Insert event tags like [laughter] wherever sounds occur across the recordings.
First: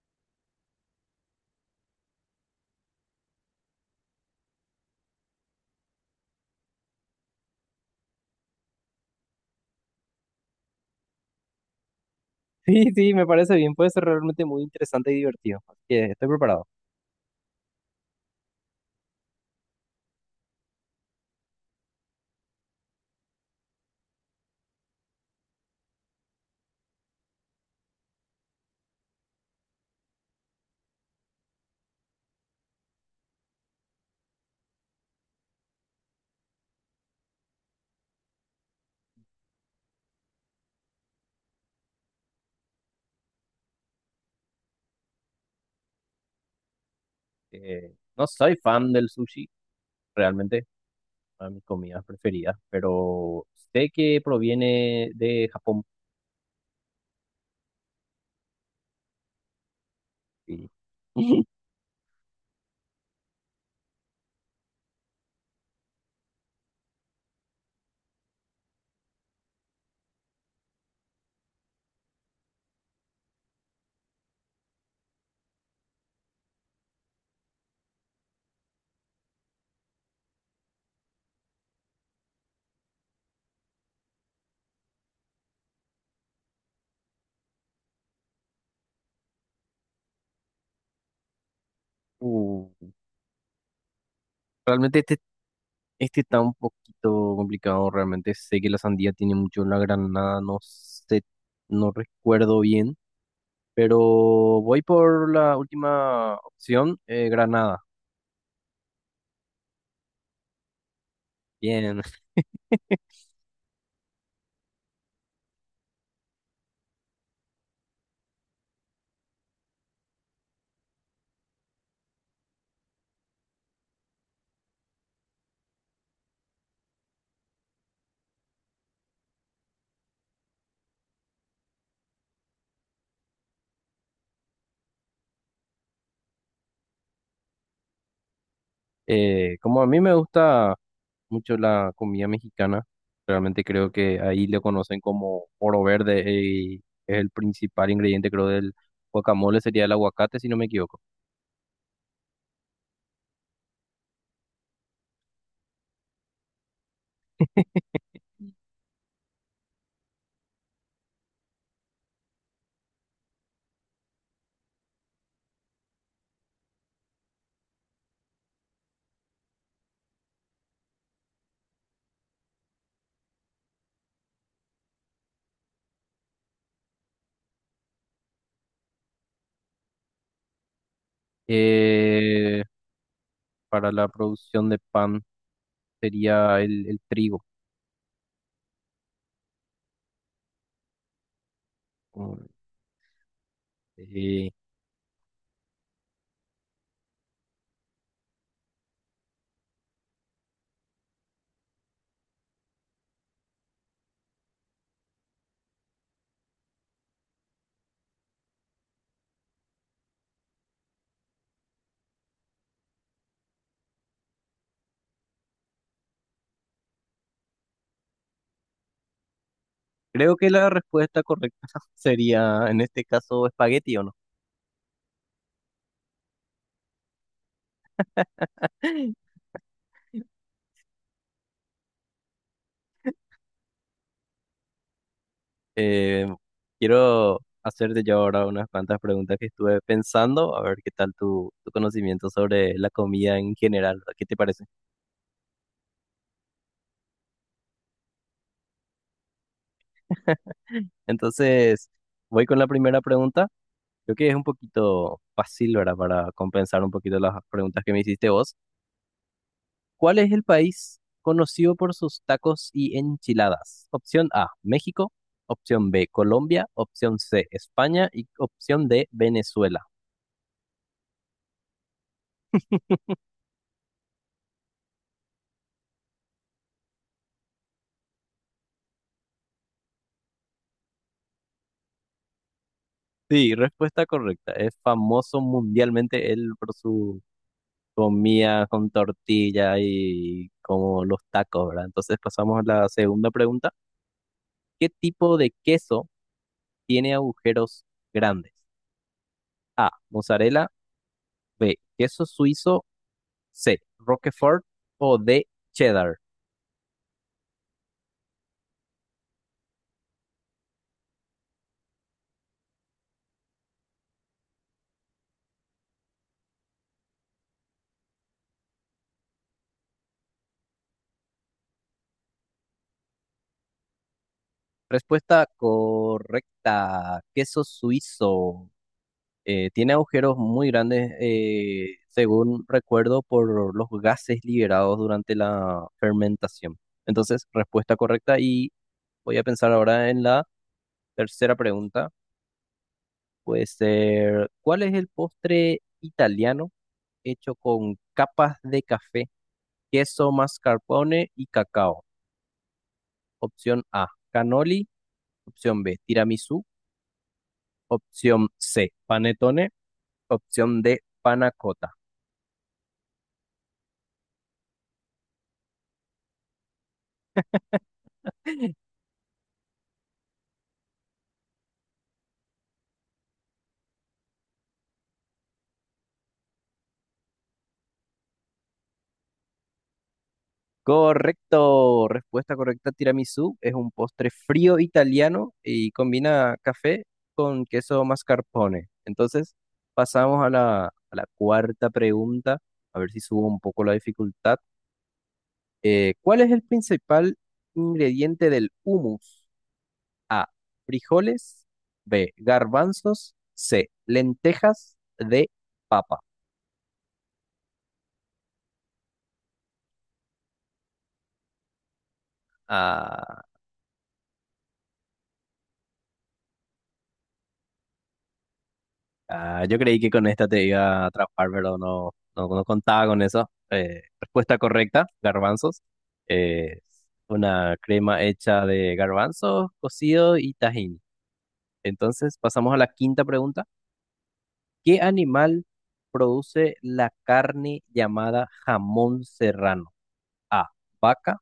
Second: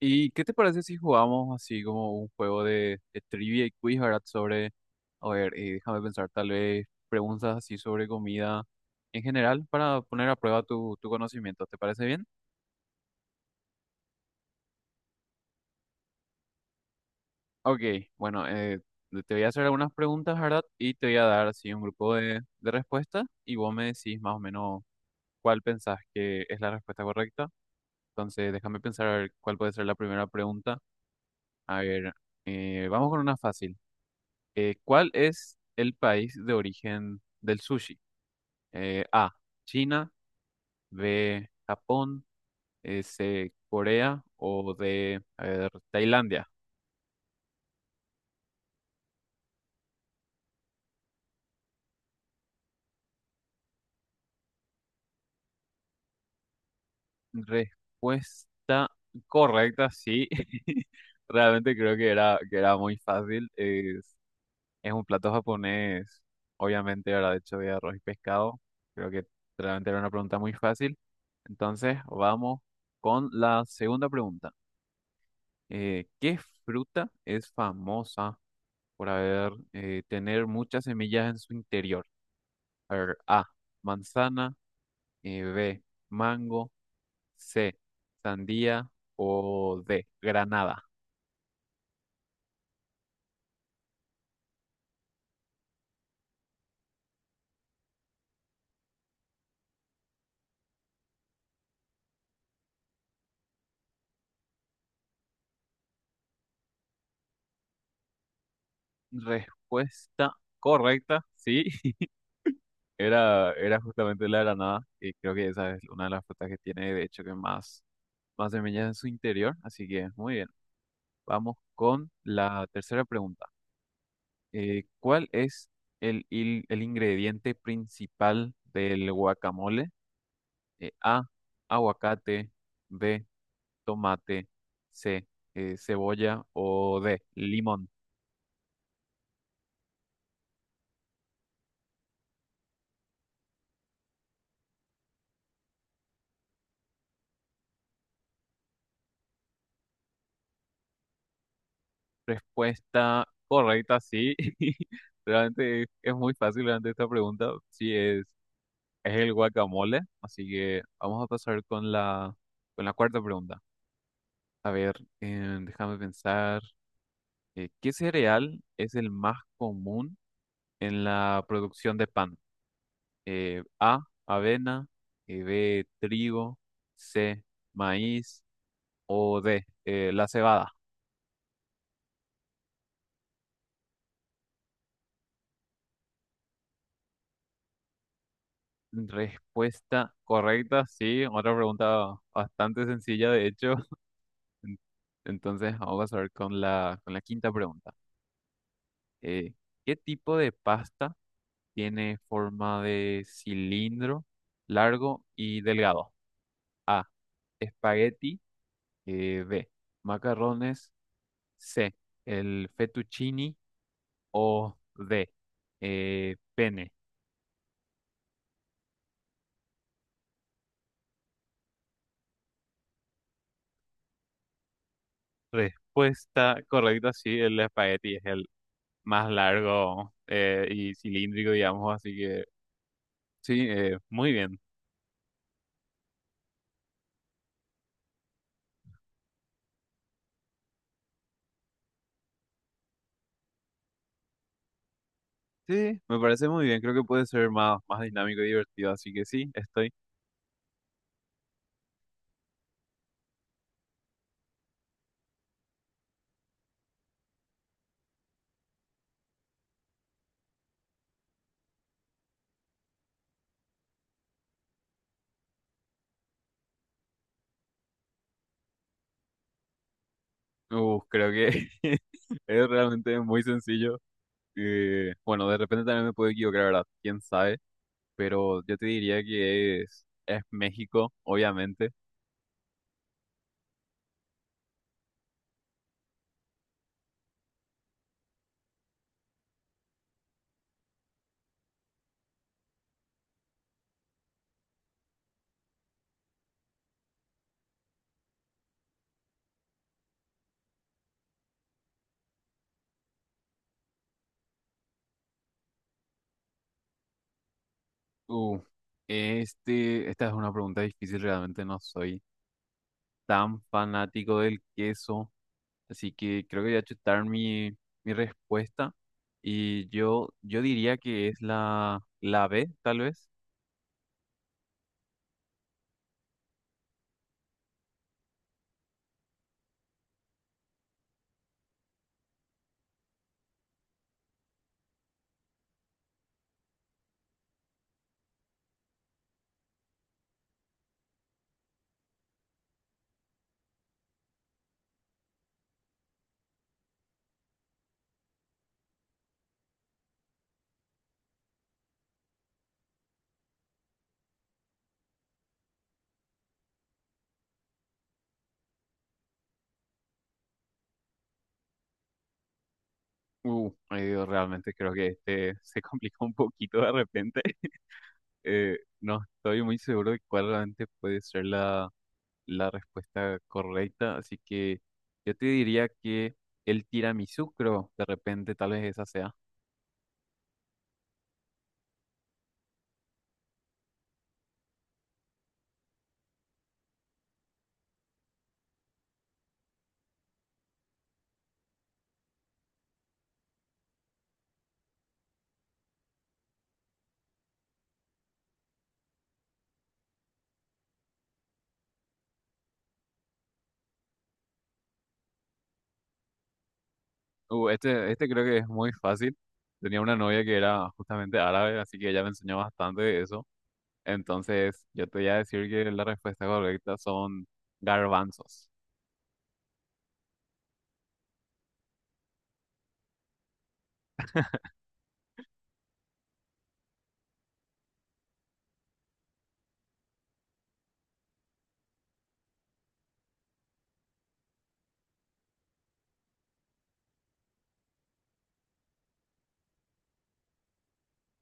¿Y qué te parece si jugamos así como un juego de trivia y quiz, ¿verdad? Sobre, a ver, déjame pensar, tal vez preguntas así sobre comida en general para poner a prueba tu conocimiento. ¿Te parece bien? Sí, sí, me parece bien. Puede ser realmente muy interesante y divertido. Así que estoy preparado. Ok, bueno, te voy a hacer algunas preguntas, ¿verdad? Y te voy a dar así un grupo de respuestas y vos me decís más o menos cuál pensás que es la respuesta correcta. Entonces, déjame pensar a ver cuál puede ser la primera pregunta. A ver, vamos con una fácil. ¿Cuál es el país de origen del sushi? A, China, B, Japón, C, Corea o D, a ver, Tailandia. No soy fan del sushi, realmente, una de mis comidas preferidas, pero sé que proviene de Japón Respuesta correcta, sí. y [laughs] [laughs] Realmente creo que era muy fácil. Es un plato japonés, obviamente, ¿verdad? Hecho de arroz y pescado. Creo que realmente era una pregunta muy fácil. Entonces, vamos con la segunda pregunta. ¿Qué fruta es famosa por haber tener muchas semillas en su interior? A ver, A, manzana, B, mango, C, sandía o D, granada. uh, realmente este está un poquito complicado, realmente sé que la sandía tiene mucho la granada, no sé, no recuerdo bien, pero voy por la última opción, granada. Respuesta correcta, sí, Bien, [laughs] [laughs] era, era justamente la granada y creo que esa es una de las frutas que tiene de hecho que más, más semillas en su interior, así que muy bien. Vamos con la tercera pregunta. ¿Cuál es el ingrediente principal del guacamole? A, aguacate, B, tomate, C, cebolla o D, limón. Como a mí me gusta mucho la comida mexicana. Realmente creo que ahí lo conocen como oro verde y es el principal ingrediente, creo, del guacamole, sería el aguacate, si no me equivoco. Respuesta correcta, sí. [laughs] Realmente es muy fácil realmente esta pregunta. Sí, es el guacamole. Así que vamos a pasar con la cuarta pregunta. A ver, déjame pensar. ¿Qué cereal es el más común en la producción de pan? A, avena, B, trigo, C, maíz o D, la cebada. Eh, para la producción de pan sería el trigo. Respuesta correcta, sí. Otra pregunta Mm, bastante sencilla, de hecho. [laughs] eh, En- Entonces, vamos a ver con la quinta pregunta. Eh, ¿Qué tipo de pasta tiene forma de cilindro, largo y delgado? A, espagueti, B, macarrones. C. El fettuccini o D. Pene. creo que la respuesta correcta [laughs] sería, en este caso, espagueti, ¿o no? Respuesta correcta, sí, el espagueti es el más largo y cilíndrico, digamos, así que sí, muy bien. Eh, Quiero hacerte yo ahora unas cuantas preguntas que estuve pensando, a ver qué tal tu conocimiento sobre la comida en general, ¿qué te parece? Sí, me parece muy bien, creo que puede ser más, más dinámico y divertido, así que sí, estoy. Entonces, voy con la primera pregunta. Creo que es un poquito fácil, ¿verdad? Para compensar un poquito las preguntas que me hiciste vos. ¿Cuál es el país conocido por sus tacos y enchiladas? Opción A, México. Opción B, Colombia. Opción C, España. Y opción D, Venezuela. Uf, creo que [laughs] es realmente muy sencillo. Bueno, de repente también me puedo equivocar, ¿verdad? ¿Quién sabe? Pero yo te diría que es México, obviamente. Sí, respuesta correcta. Es famoso mundialmente él por su comida con tortilla y como los tacos, ¿verdad? Entonces pasamos a la segunda pregunta. ¿Qué tipo de queso tiene agujeros grandes? A, mozzarella, B, queso suizo, C, Roquefort o D, cheddar. Uh, esta es una pregunta difícil, realmente no soy tan fanático del queso, así que creo que voy a chutar mi, mi respuesta y yo diría que es la, la B, tal vez. Respuesta correcta, queso suizo. Tiene agujeros muy grandes, según recuerdo, por los gases liberados durante la fermentación. Entonces, respuesta correcta y voy a pensar ahora en la tercera pregunta. Puede ser, ¿cuál es el postre italiano hecho con capas de café, queso, mascarpone y cacao? Opción A, cannoli. Opción B, tiramisú. Opción C, panettone. Opción D, panacota. Ay, Dios, realmente creo que este [laughs] se complica un poquito de repente. [laughs] No estoy muy seguro de cuál realmente puede ser la, la respuesta correcta, así que yo te diría que el tiramisú, creo, de repente tal vez esa sea. Correcto, respuesta correcta, tiramisú es un postre frío italiano y combina café con queso mascarpone. Entonces, pasamos a la cuarta pregunta, a ver si subo un poco la dificultad. ¿Cuál es el principal ingrediente del hummus? A, frijoles, B, garbanzos, C, lentejas, D, papa. Este creo que es muy fácil. Tenía una novia que era justamente árabe, así que ella me enseñó bastante de Ah. eso. Entonces, yo te voy a decir que la respuesta correcta son garbanzos. Ah, yo creí que con esta te iba a atrapar, pero no, no, no contaba con eso. Respuesta correcta, garbanzos. Eh, una crema hecha de garbanzos, cocido y tajín. Entonces, pasamos a la quinta pregunta. ¿Qué animal produce la carne llamada jamón serrano? A, vaca,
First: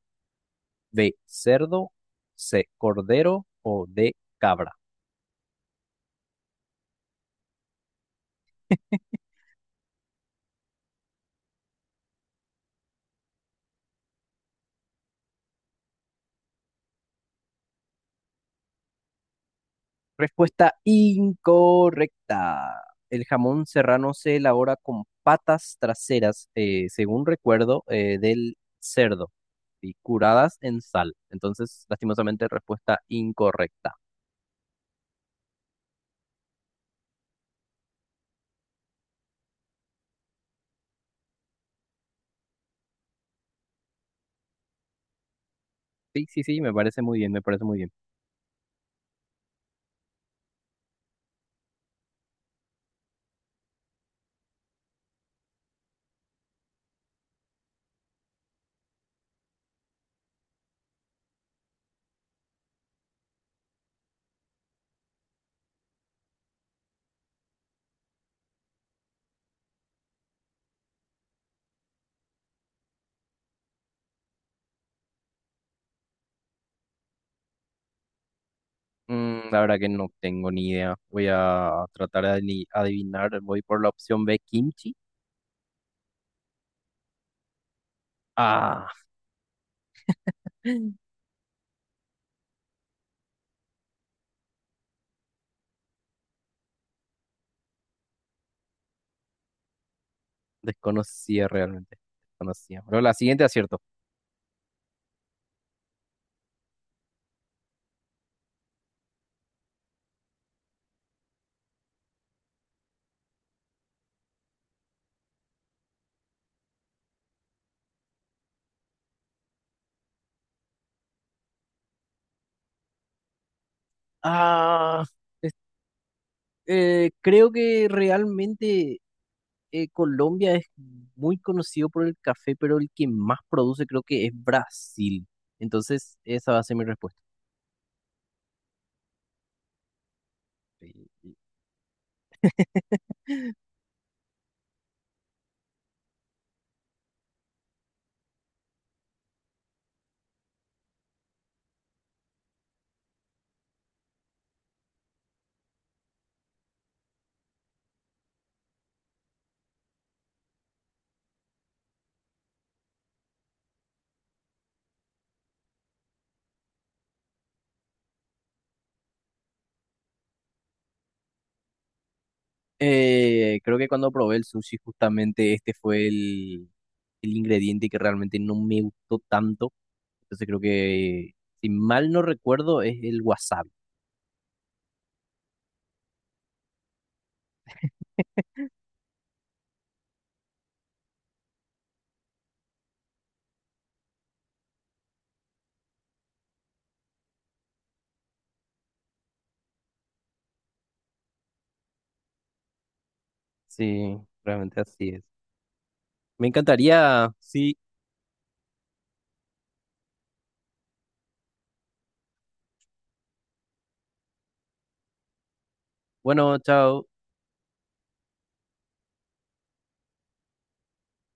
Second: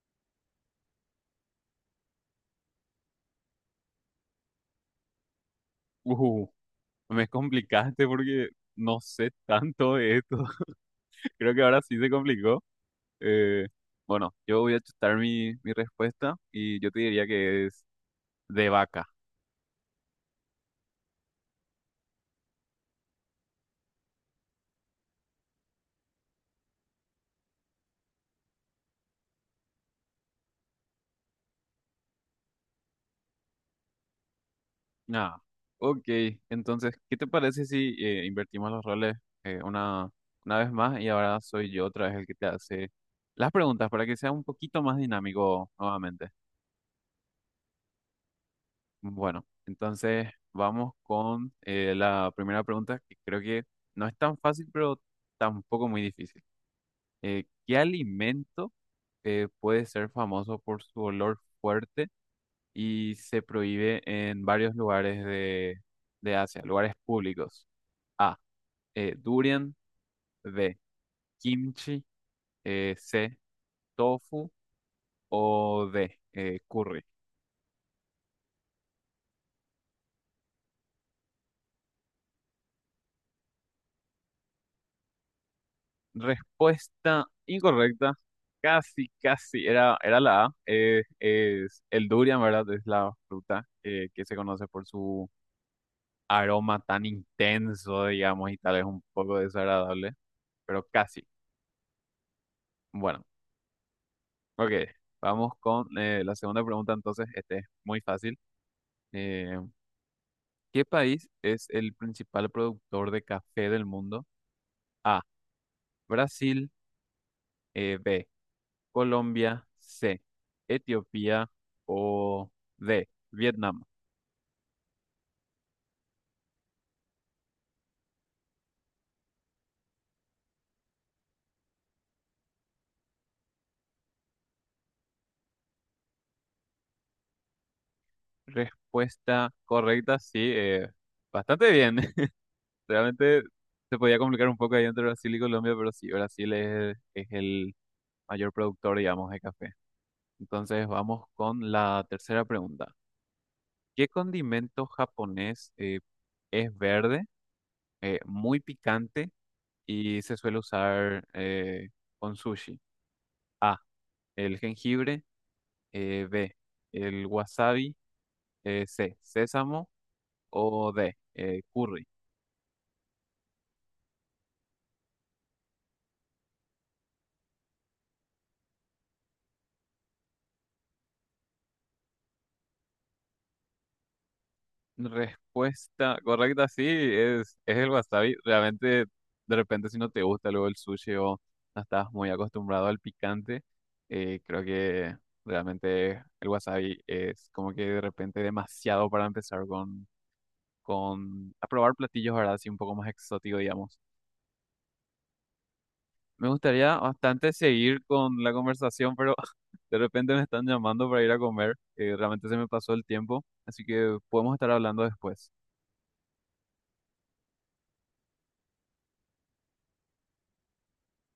B, cerdo, C, cordero o D, cabra. Uh, me complicaste porque no sé tanto de esto. [laughs] Creo que ahora sí se complicó. Eh, bueno, yo voy a chutar mi, mi respuesta y yo te diría que es de vaca. Respuesta incorrecta. El jamón serrano se elabora con patas traseras, según recuerdo, del cerdo y curadas en sal. Entonces, lastimosamente, respuesta incorrecta. Ah, ok. Entonces, ¿qué te parece si invertimos los roles eh, una, una vez más y ahora soy yo otra vez el que te hace las preguntas para que sea un poquito más dinámico Sí, nuevamente? sí, sí, me parece muy bien, me parece muy bien. Bueno, entonces vamos con la primera pregunta que creo que no es tan fácil, pero tampoco muy difícil. ¿Qué alimento puede ser famoso por su olor fuerte y se prohíbe en varios lugares de Asia, lugares públicos? A. Durian, B, kimchi, C, tofu o D, curry. Mm, la verdad que no tengo ni idea. Voy a tratar de adivinar. Voy por la opción B, kimchi. Respuesta incorrecta, Ah, casi, casi, era, era la A. Es el durian, ¿verdad? Es la fruta que se conoce por su aroma tan intenso, digamos, y tal vez un poco desagradable, pero casi. desconocía realmente. Desconocía. Pero la Bueno, siguiente acierto. ok, vamos con la segunda pregunta entonces, este es muy fácil. Eh, ¿Qué país es el principal productor de café del mundo? A. Brasil. B. Colombia. C. Etiopía. O D. Vietnam. Ah, es- creo que realmente Colombia es muy conocido por el café, pero el que más produce creo que es Brasil. Entonces, esa va a ser mi respuesta. Respuesta correcta, sí. Y- [laughs] Bastante bien. [laughs] Realmente se podía complicar un poco ahí entre Brasil y Colombia, pero sí, Brasil es el mayor productor, digamos, de café. Entonces vamos con la tercera pregunta. ¿Qué condimento japonés es verde, muy picante y se suele usar con sushi? A, el jengibre, B, el wasabi, C, sésamo o D, curry. Creo que cuando probé el sushi, justamente este fue el ingrediente que realmente no me gustó tanto. Entonces creo que, si mal no recuerdo, es el wasabi. Respuesta correcta, sí, es el wasabi. Realmente, de repente, si no te gusta luego el sushi o no estás muy acostumbrado al picante, creo que realmente el wasabi es como que de repente demasiado para empezar con a probar platillos, ¿verdad? Así un poco más exótico, digamos. Sí, realmente así es. Me Me gustaría encantaría. bastante Sí, seguir con la conversación, pero [laughs] de repente me están llamando para ir a comer, que realmente se me pasó el tiempo, así que podemos estar hablando después. bueno, chao.